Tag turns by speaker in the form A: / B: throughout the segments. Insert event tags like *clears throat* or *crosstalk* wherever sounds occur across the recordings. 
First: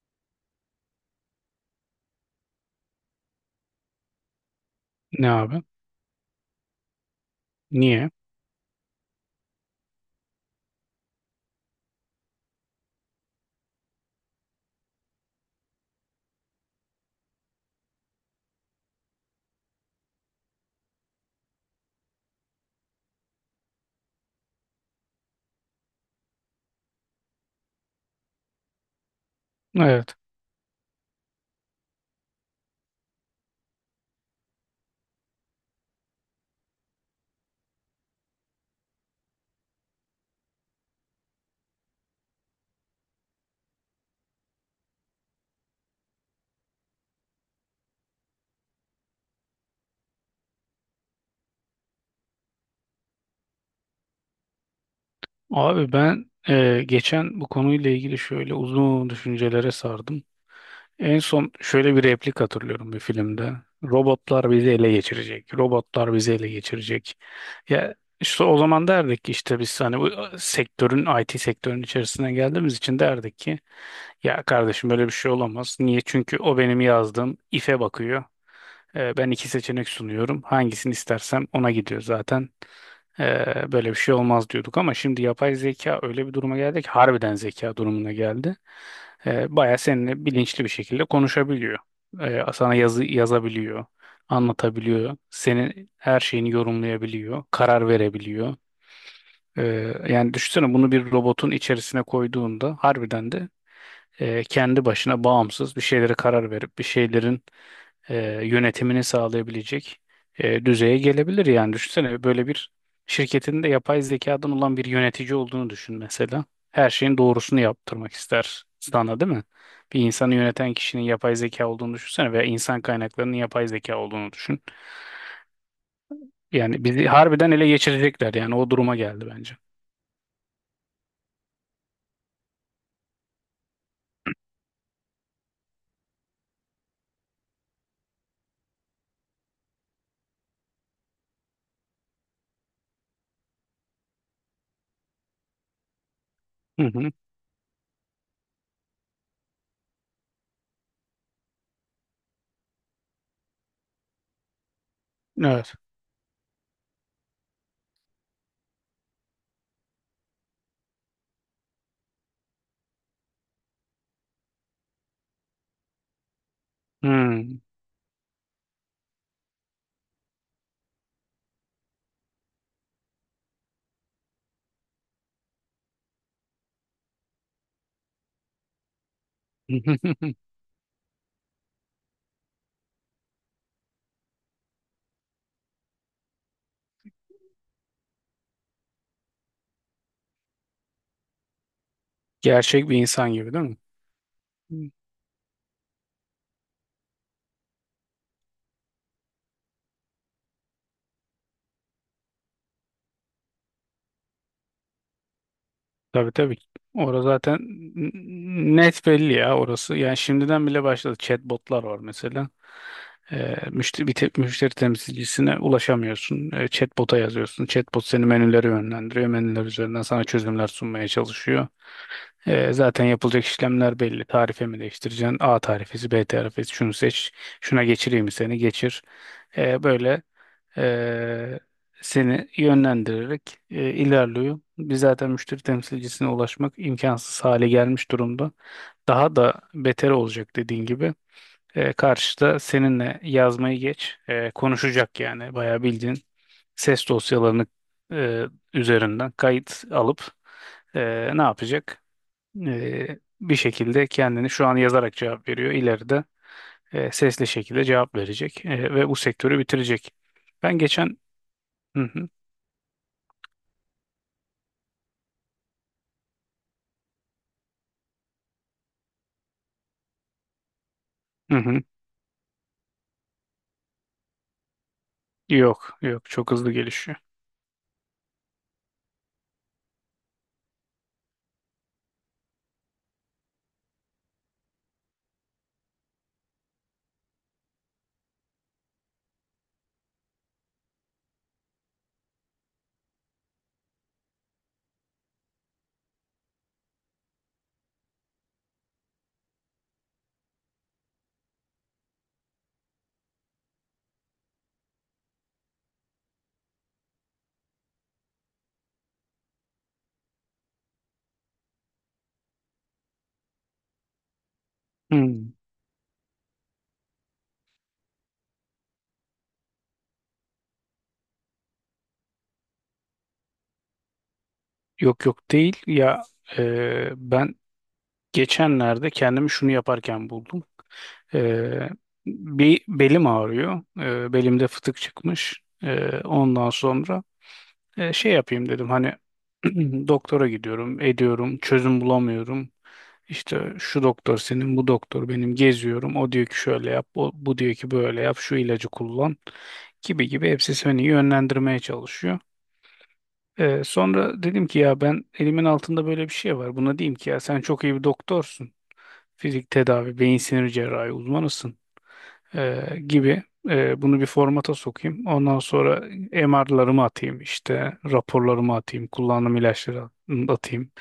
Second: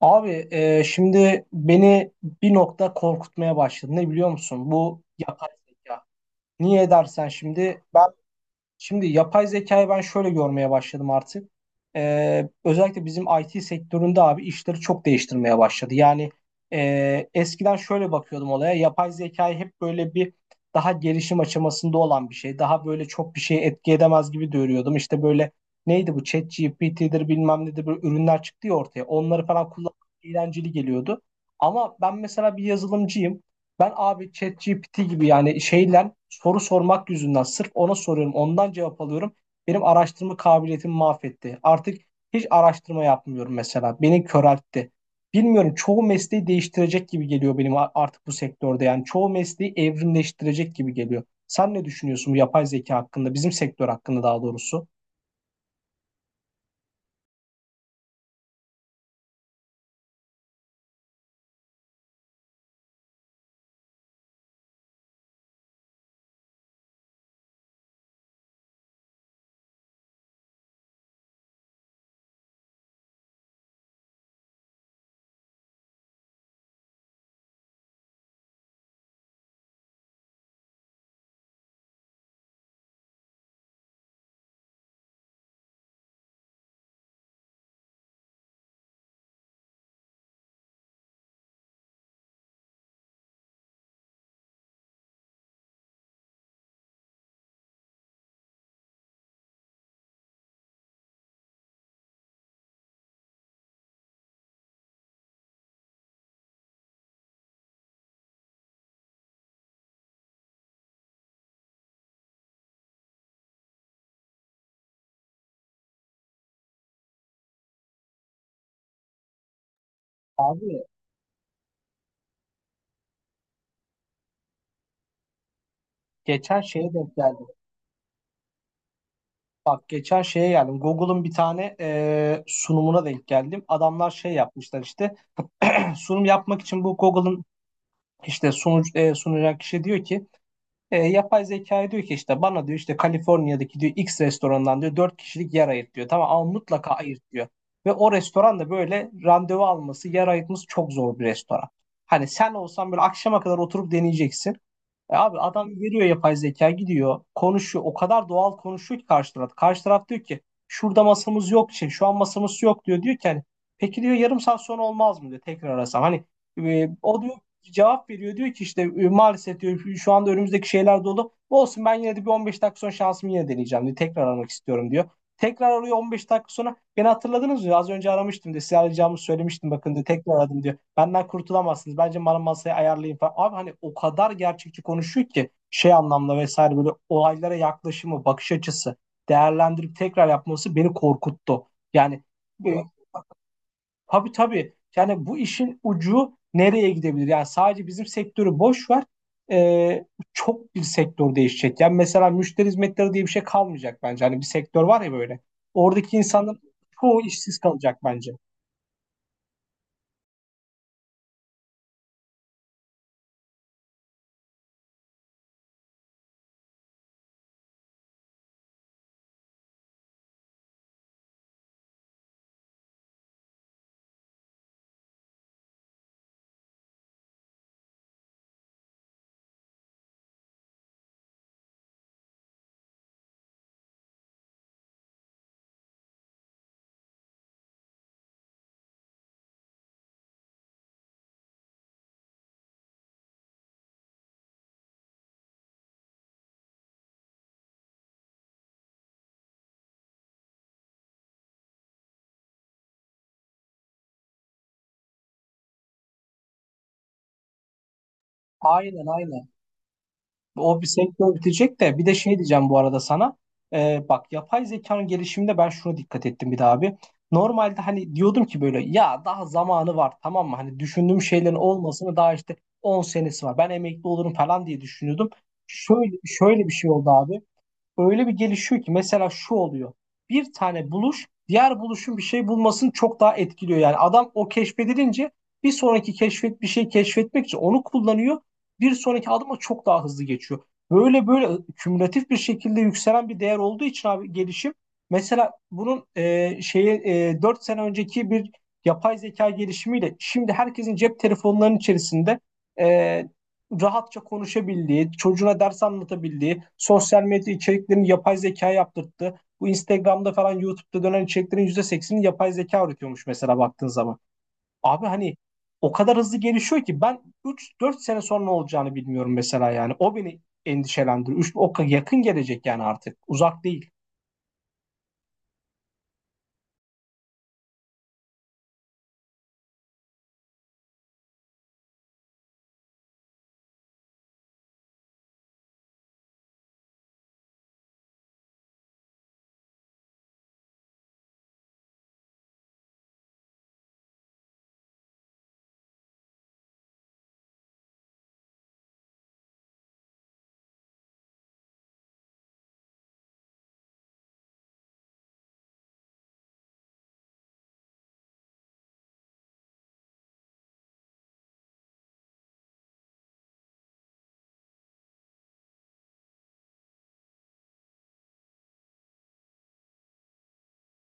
A: Abi şimdi beni bir nokta korkutmaya başladı. Ne biliyor musun? Bu
B: Ne
A: yapay
B: abi?
A: zeka. Niye dersen şimdi ben.
B: Niye?
A: Şimdi yapay zekayı ben şöyle görmeye başladım artık. Özellikle bizim IT sektöründe abi işleri çok değiştirmeye başladı. Yani, eskiden şöyle bakıyordum olaya. Yapay zekayı hep böyle bir daha gelişim aşamasında olan bir şey. Daha böyle çok bir şey etki edemez gibi görüyordum. İşte böyle neydi bu ChatGPT'dir bilmem nedir böyle ürünler çıktı ya ortaya. Onları falan kullanmak
B: Evet.
A: eğlenceli geliyordu. Ama ben mesela bir yazılımcıyım. Ben abi ChatGPT gibi yani şeyle soru sormak yüzünden sırf ona soruyorum, ondan cevap alıyorum. Benim araştırma kabiliyetimi mahvetti. Artık hiç araştırma yapmıyorum mesela. Beni köreltti. Bilmiyorum, çoğu mesleği değiştirecek gibi geliyor benim artık bu sektörde. Yani çoğu mesleği evrimleştirecek gibi geliyor. Sen ne düşünüyorsun bu yapay zeka hakkında, bizim sektör hakkında daha doğrusu?
B: Abi ben geçen bu konuyla ilgili şöyle uzun düşüncelere sardım. En son şöyle bir replik hatırlıyorum bir filmde. Robotlar bizi ele geçirecek. Robotlar bizi ele geçirecek. Ya işte o zaman derdik ki işte biz hani bu sektörün IT sektörün içerisine geldiğimiz için derdik ki ya kardeşim böyle bir şey olamaz. Niye? Çünkü o benim yazdığım ife bakıyor. Ben iki seçenek sunuyorum. Hangisini istersem ona gidiyor zaten. Böyle bir şey olmaz diyorduk ama şimdi yapay zeka öyle bir duruma geldi ki harbiden zeka durumuna geldi. Baya seninle bilinçli bir şekilde konuşabiliyor. Sana yazı yazabiliyor, anlatabiliyor, senin her şeyini yorumlayabiliyor, karar verebiliyor. Ee, yani düşünsene bunu bir robotun içerisine koyduğunda harbiden de kendi başına bağımsız bir şeylere karar verip bir şeylerin e, yönetimini sağlayabilecek düzeye gelebilir yani. Düşünsene böyle bir şirketin de yapay zekadan olan bir yönetici olduğunu düşün mesela. Her şeyin doğrusunu yaptırmak ister sana, değil mi? Bir insanı yöneten
A: Abi
B: kişinin yapay zeka olduğunu düşünsene veya insan kaynaklarının yapay zeka olduğunu düşün.
A: geçen
B: Yani
A: şeye
B: bizi
A: denk geldim.
B: harbiden ele geçirecekler, yani o duruma geldi bence.
A: Bak geçen şeye geldim. Google'ın bir tane sunumuna denk geldim. Adamlar şey yapmışlar işte. Sunum yapmak için bu Google'ın işte sunucu, sunacak kişi diyor ki yapay zekaya diyor ki işte bana diyor işte Kaliforniya'daki diyor X restorandan diyor 4 kişilik yer ayırt diyor. Tamam ama
B: Hı
A: mutlaka
B: hı.
A: ayırt diyor. Ve o restoran da böyle randevu alması, yer ayırtması çok zor bir restoran. Hani sen olsan böyle akşama kadar oturup deneyeceksin. E abi adam
B: Evet.
A: veriyor, yapay zeka gidiyor konuşuyor, o kadar doğal konuşuyor ki karşı taraf. Karşı taraf diyor ki şurada masamız yok, şey, şu an masamız yok diyor. Diyor ki hani peki diyor yarım saat sonra olmaz mı diyor tekrar arasam. Hani o diyor
B: Hmm.
A: cevap veriyor diyor ki işte maalesef diyor şu anda önümüzdeki şeyler dolu. Olsun, ben yine de bir 15 dakika sonra şansımı yine deneyeceğim diyor. Tekrar aramak istiyorum diyor. Tekrar arıyor 15 dakika sonra. Beni hatırladınız mı? Az önce aramıştım diyor. Size arayacağımı söylemiştim bakın diyor. Tekrar
B: *laughs*
A: aradım diyor. Benden kurtulamazsınız. Bence bana masayı ayarlayın falan. Abi hani o kadar gerçekçi konuşuyor ki şey anlamda vesaire, böyle olaylara yaklaşımı, bakış açısı değerlendirip tekrar yapması beni korkuttu. Yani. e,
B: Gerçek bir insan gibi, değil mi?
A: Tabii tabii. Yani bu işin ucu nereye gidebilir? Yani sadece bizim sektörü boş ver. Ee, çok bir sektör değişecek. Yani mesela müşteri hizmetleri diye bir şey kalmayacak bence. Hani bir sektör var ya böyle. Oradaki
B: Tabii, tabii.
A: insanların çoğu
B: Orası
A: işsiz
B: zaten
A: kalacak bence.
B: net belli ya orası. Yani şimdiden bile başladı. Chatbotlar var mesela. Müşteri temsilcisine ulaşamıyorsun. Chatbot'a yazıyorsun. Chatbot seni menülere yönlendiriyor. Menüler üzerinden sana çözümler sunmaya çalışıyor. Zaten yapılacak işlemler belli. Tarife mi değiştireceksin? A tarifesi, B tarifesi. Şunu seç. Şuna geçireyim mi seni? Geçir. Böyle ee, seni yönlendirerek ilerliyor. Biz zaten müşteri temsilcisine ulaşmak imkansız hale gelmiş durumda. Daha da beter olacak dediğin gibi. Karşıda seninle yazmayı geç, konuşacak yani bayağı bildiğin ses dosyalarını e, üzerinden kayıt alıp e, ne yapacak? Bir şekilde kendini şu an yazarak cevap veriyor. İleride sesli şekilde cevap verecek
A: Aynen
B: ve bu
A: aynen.
B: sektörü bitirecek. Ben
A: O bir
B: geçen...
A: sektör bitecek de
B: Hı
A: bir de
B: hı.
A: şey diyeceğim bu arada sana. Bak yapay zekanın gelişiminde ben şuna dikkat ettim bir daha abi. Normalde hani diyordum ki böyle ya daha zamanı var, tamam mı? Hani düşündüğüm şeylerin
B: Hı hı.
A: olmasını daha işte 10 senesi var. Ben emekli olurum falan diye düşünüyordum.
B: Yok,
A: Şöyle
B: yok, çok
A: şöyle bir
B: hızlı
A: şey oldu
B: gelişiyor.
A: abi, öyle bir gelişiyor ki mesela şu oluyor. Bir tane buluş diğer buluşun bir şey bulmasını çok daha etkiliyor. Yani adam o keşfedilince bir sonraki keşfet bir şey keşfetmek için onu kullanıyor. Bir sonraki adıma çok daha hızlı geçiyor. Böyle böyle kümülatif bir şekilde yükselen bir değer olduğu için abi gelişim. Mesela bunun şeyi 4 sene önceki bir yapay zeka gelişimiyle şimdi herkesin cep telefonlarının içerisinde e, rahatça konuşabildiği, çocuğuna ders anlatabildiği, sosyal medya içeriklerini yapay zeka yaptırttı. Bu Instagram'da falan YouTube'da dönen içeriklerin %80'ini yapay zeka üretiyormuş mesela baktığın zaman. Abi hani
B: Hmm.
A: o kadar hızlı gelişiyor ki ben 3-4 sene sonra ne olacağını bilmiyorum mesela yani. O beni endişelendiriyor. Yakın gelecek yani artık. Uzak değil.
B: Yok, yok, değil ya, ben geçenlerde kendimi şunu yaparken buldum. E, bir belim ağrıyor. Belimde fıtık çıkmış. Ondan sonra şey yapayım dedim hani, *clears throat* doktora gidiyorum ediyorum, çözüm bulamıyorum. İşte şu doktor senin, bu doktor benim geziyorum. O diyor ki şöyle yap, bu diyor ki böyle yap, şu ilacı kullan gibi gibi, hepsi seni yönlendirmeye çalışıyor. Sonra dedim ki ya, ben, elimin altında böyle bir şey var. Buna diyeyim ki ya sen çok iyi bir doktorsun. Fizik tedavi, beyin sinir cerrahi uzmanısın gibi. Bunu bir formata sokayım. Ondan sonra MR'larımı atayım, işte raporlarımı atayım, kullandığım ilaçları atayım,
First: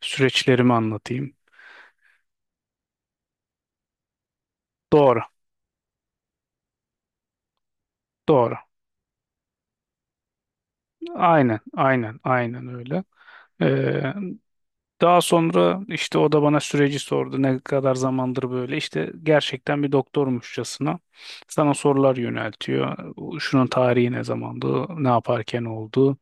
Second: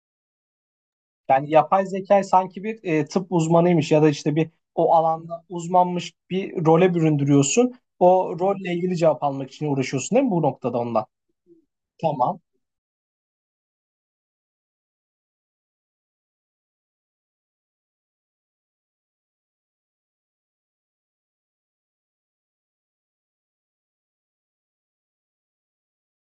B: süreçlerimi anlatayım.
A: Yani yapay zeka sanki bir tıp uzmanıymış ya da işte bir o
B: Doğru,
A: alanda uzmanmış bir role büründürüyorsun. O
B: doğru.
A: rolle ilgili cevap almak için uğraşıyorsun değil mi bu noktada ondan?
B: Aynen, aynen,
A: Tamam.
B: aynen öyle. Daha sonra işte o da bana süreci sordu. Ne kadar zamandır böyle? İşte gerçekten bir doktormuşçasına sana sorular yöneltiyor. Şunun tarihi ne zamandı, ne yaparken oldu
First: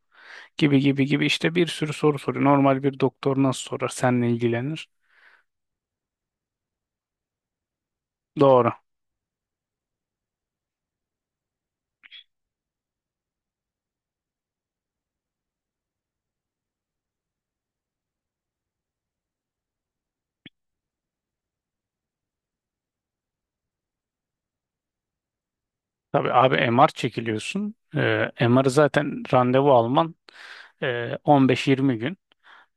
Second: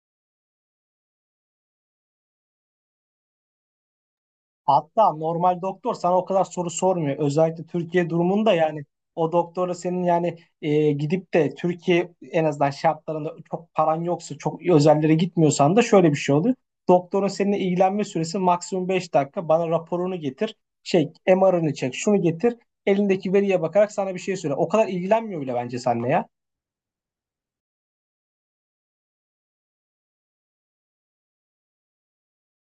B: gibi gibi gibi işte, bir sürü soru soruyor. Normal bir doktor nasıl sorar, seninle ilgilenir.
A: Hatta normal doktor sana o kadar soru sormuyor. Özellikle Türkiye durumunda
B: Doğru.
A: yani o doktora senin yani gidip de Türkiye en azından şartlarında çok paran yoksa çok özellere gitmiyorsan da şöyle bir şey oluyor. Doktorun seninle ilgilenme süresi maksimum 5 dakika. Bana raporunu getir. Şey MR'ını çek. Şunu getir. Elindeki veriye bakarak sana bir şey söyle. O kadar ilgilenmiyor bile bence seninle ya.
B: Tabii abi, MR çekiliyorsun. MR'ı zaten randevu alman e, 15-20 gün.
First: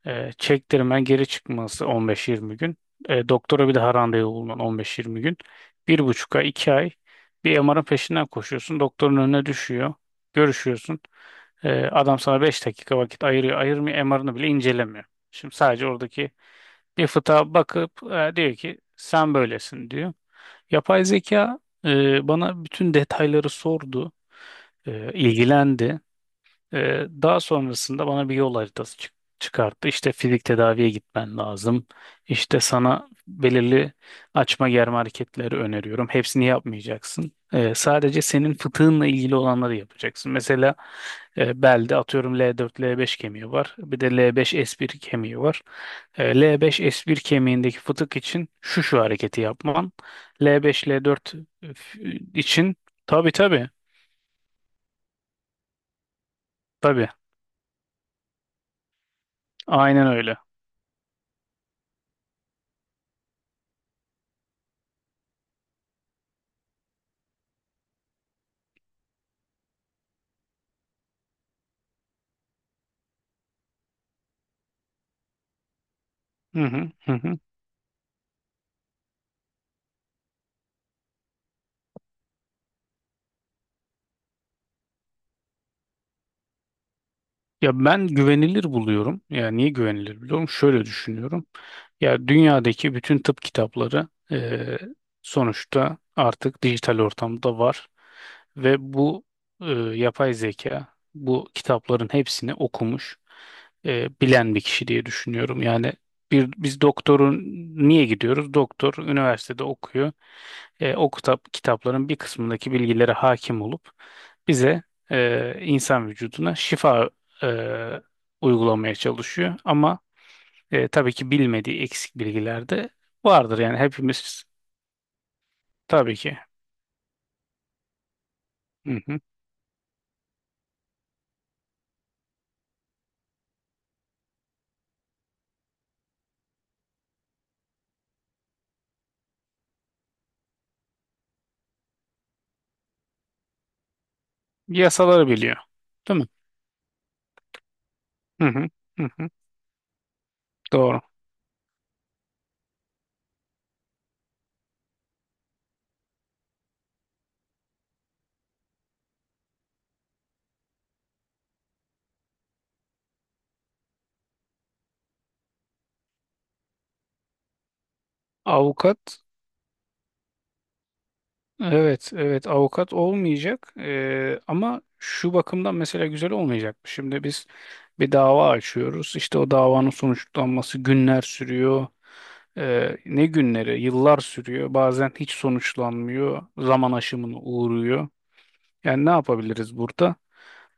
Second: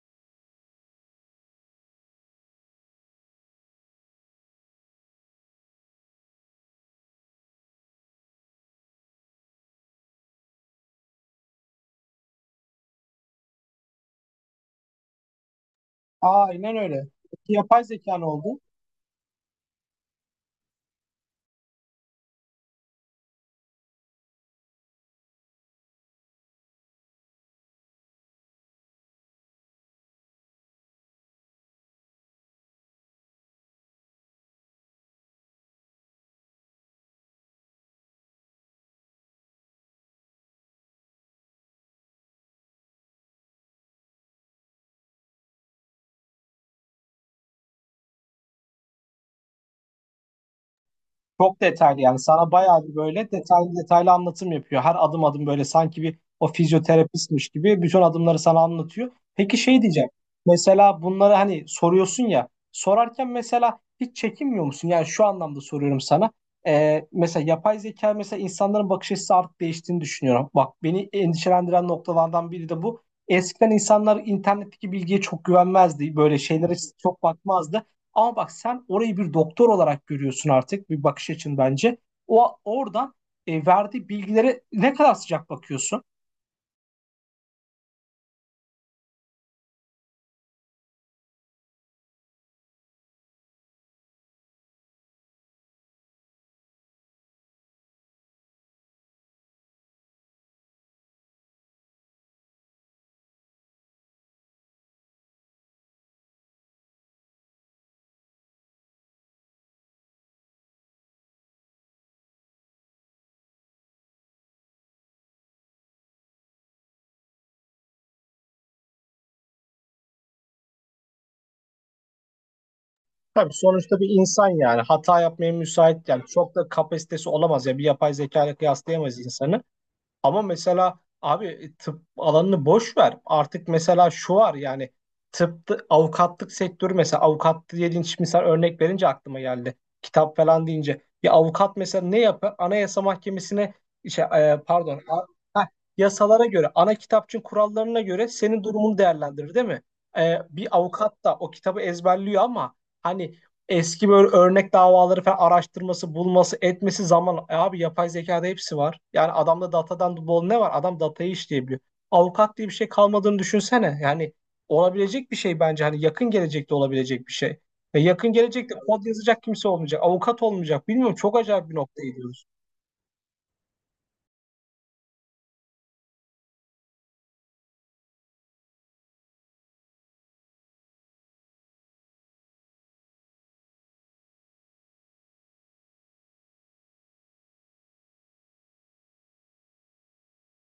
B: Çektirmen geri, çıkması 15-20 gün. Doktora bir daha randevu bulman 15-20 gün. 1,5 ay, 2 ay bir MR'ın peşinden koşuyorsun. Doktorun önüne düşüyor. Görüşüyorsun. Adam sana 5 dakika vakit ayırıyor. Ayırmıyor. MR'ını bile incelemiyor. Şimdi sadece oradaki
A: Aynen öyle.
B: bir fıtığa
A: Yapay
B: bakıp
A: zeka ne
B: diyor
A: oldu?
B: ki sen böylesin diyor. Yapay zeka bana bütün detayları sordu. E, ilgilendi. Daha sonrasında bana bir yol haritası çıkarttı. İşte fizik tedaviye gitmen lazım. İşte sana belirli açma germe hareketleri öneriyorum. Hepsini yapmayacaksın. Sadece senin fıtığınla ilgili olanları yapacaksın. Mesela belde atıyorum L4 L5 kemiği var. Bir de L5 S1 kemiği var. L beş s bir kemiğindeki fıtık için şu şu hareketi yapman. L5 L4
A: Çok detaylı yani, sana
B: için,
A: bayağı bir böyle
B: tabii,
A: detaylı
B: tabii,
A: detaylı anlatım yapıyor. Her adım adım böyle sanki bir o
B: tabii,
A: fizyoterapistmiş gibi bütün adımları sana anlatıyor. Peki şey
B: aynen
A: diyeceğim.
B: öyle.
A: Mesela bunları hani soruyorsun ya, sorarken mesela hiç çekinmiyor musun? Yani şu anlamda soruyorum sana. Mesela yapay zeka mesela insanların bakış açısı artık değiştiğini düşünüyorum. Bak beni endişelendiren noktalardan biri de bu. Eskiden insanlar internetteki bilgiye çok güvenmezdi. Böyle
B: Hı
A: şeylere
B: hı, hı
A: çok
B: hı.
A: bakmazdı. Ama bak sen orayı bir doktor olarak görüyorsun artık bir bakış açın bence. O oradan verdiği bilgilere ne kadar sıcak bakıyorsun.
B: Ya ben güvenilir buluyorum. Ya niye güvenilir buluyorum? Şöyle düşünüyorum. Ya dünyadaki bütün tıp kitapları sonuçta artık dijital ortamda var ve bu yapay zeka bu kitapların hepsini okumuş, bilen bir kişi diye düşünüyorum. Yani bir, biz doktorun niye gidiyoruz? Doktor üniversitede okuyor. O kitapların bir kısmındaki bilgilere hakim olup bize insan vücuduna şifa e, uygulamaya çalışıyor. Ama tabii ki bilmediği eksik bilgiler de
A: Tabii
B: vardır. Yani
A: sonuçta bir
B: hepimiz,
A: insan yani hata yapmaya müsait,
B: tabii
A: yani
B: ki.
A: çok da kapasitesi olamaz ya, bir yapay zeka ile
B: Hı
A: kıyaslayamayız
B: hı.
A: insanı. Ama mesela abi tıp alanını boş ver. Artık mesela şu var yani tıpta avukatlık sektörü, mesela avukat dediğin şimdi sen örnek verince aklıma geldi. Kitap falan deyince bir avukat mesela ne yapar? Anayasa Mahkemesi'ne şey, e, pardon a-
B: Yasaları biliyor.
A: heh,
B: Değil mi?
A: yasalara göre ana kitapçığın kurallarına göre
B: Hı
A: senin
B: hı.
A: durumunu
B: Hı hı.
A: değerlendirir değil mi? Bir
B: Doğru.
A: avukat da o kitabı ezberliyor ama hani eski böyle örnek davaları falan araştırması, bulması, etmesi zaman. E abi yapay zekada hepsi var. Yani adamda datadan bol ne var? Adam datayı işleyebiliyor. Avukat diye bir şey kalmadığını düşünsene. Yani olabilecek bir şey bence. Hani yakın gelecekte olabilecek bir şey. Ve yakın gelecekte
B: Avukat
A: kod yazacak kimse olmayacak. Avukat olmayacak. Bilmiyorum, çok acayip bir noktaya
B: evet,
A: gidiyoruz.
B: evet, avukat olmayacak. Ama şu bakımdan mesela güzel olmayacak. Şimdi biz bir dava açıyoruz. İşte o davanın sonuçlanması günler sürüyor. Ne günleri? Yıllar sürüyor. Bazen hiç sonuçlanmıyor. Zaman aşımına uğruyor. Yani ne yapabiliriz burada?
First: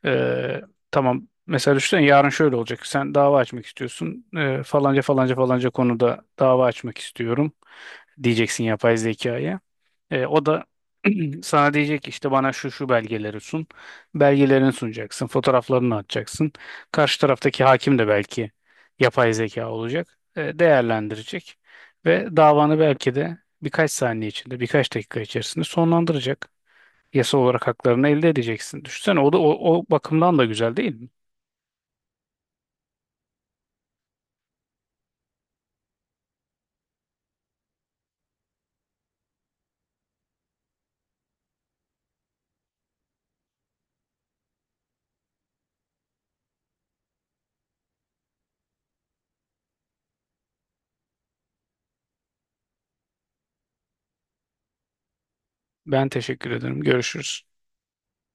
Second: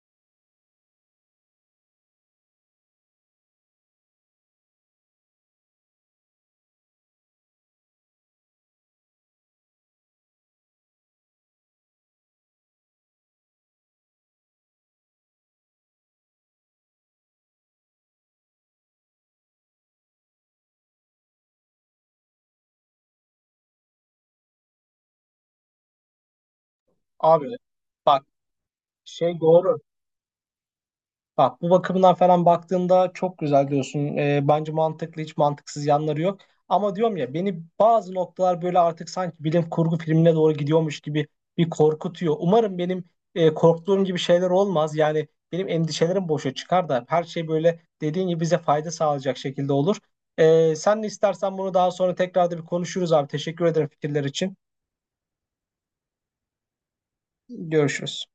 B: Ee, tamam, mesela düşünsene yarın şöyle olacak. Sen dava açmak istiyorsun. Falanca falanca falanca konuda dava açmak istiyorum, diyeceksin yapay zekaya. O da *clears throat* sana diyecek ki işte bana şu şu belgeleri sun. Belgelerini sunacaksın, fotoğraflarını atacaksın. Karşı taraftaki hakim de belki yapay zeka olacak. Değerlendirecek ve davanı belki de birkaç saniye içinde, birkaç dakika içerisinde sonlandıracak, yasal
A: Abi
B: olarak haklarını
A: bak,
B: elde edeceksin. Düşünsene, o da
A: şey doğru.
B: o bakımdan da güzel, değil mi?
A: Bak bu bakımdan falan baktığında çok güzel diyorsun. Bence mantıklı, hiç mantıksız yanları yok. Ama diyorum ya beni bazı noktalar böyle artık sanki bilim kurgu filmine doğru gidiyormuş gibi bir korkutuyor. Umarım benim korktuğum gibi şeyler olmaz. Yani benim endişelerim boşa çıkar da her şey böyle dediğin gibi bize fayda sağlayacak şekilde olur. Sen de istersen bunu daha sonra tekrar da bir konuşuruz abi. Teşekkür ederim fikirler için.
B: Ben teşekkür ederim. Görüşürüz.
A: Görüşürüz.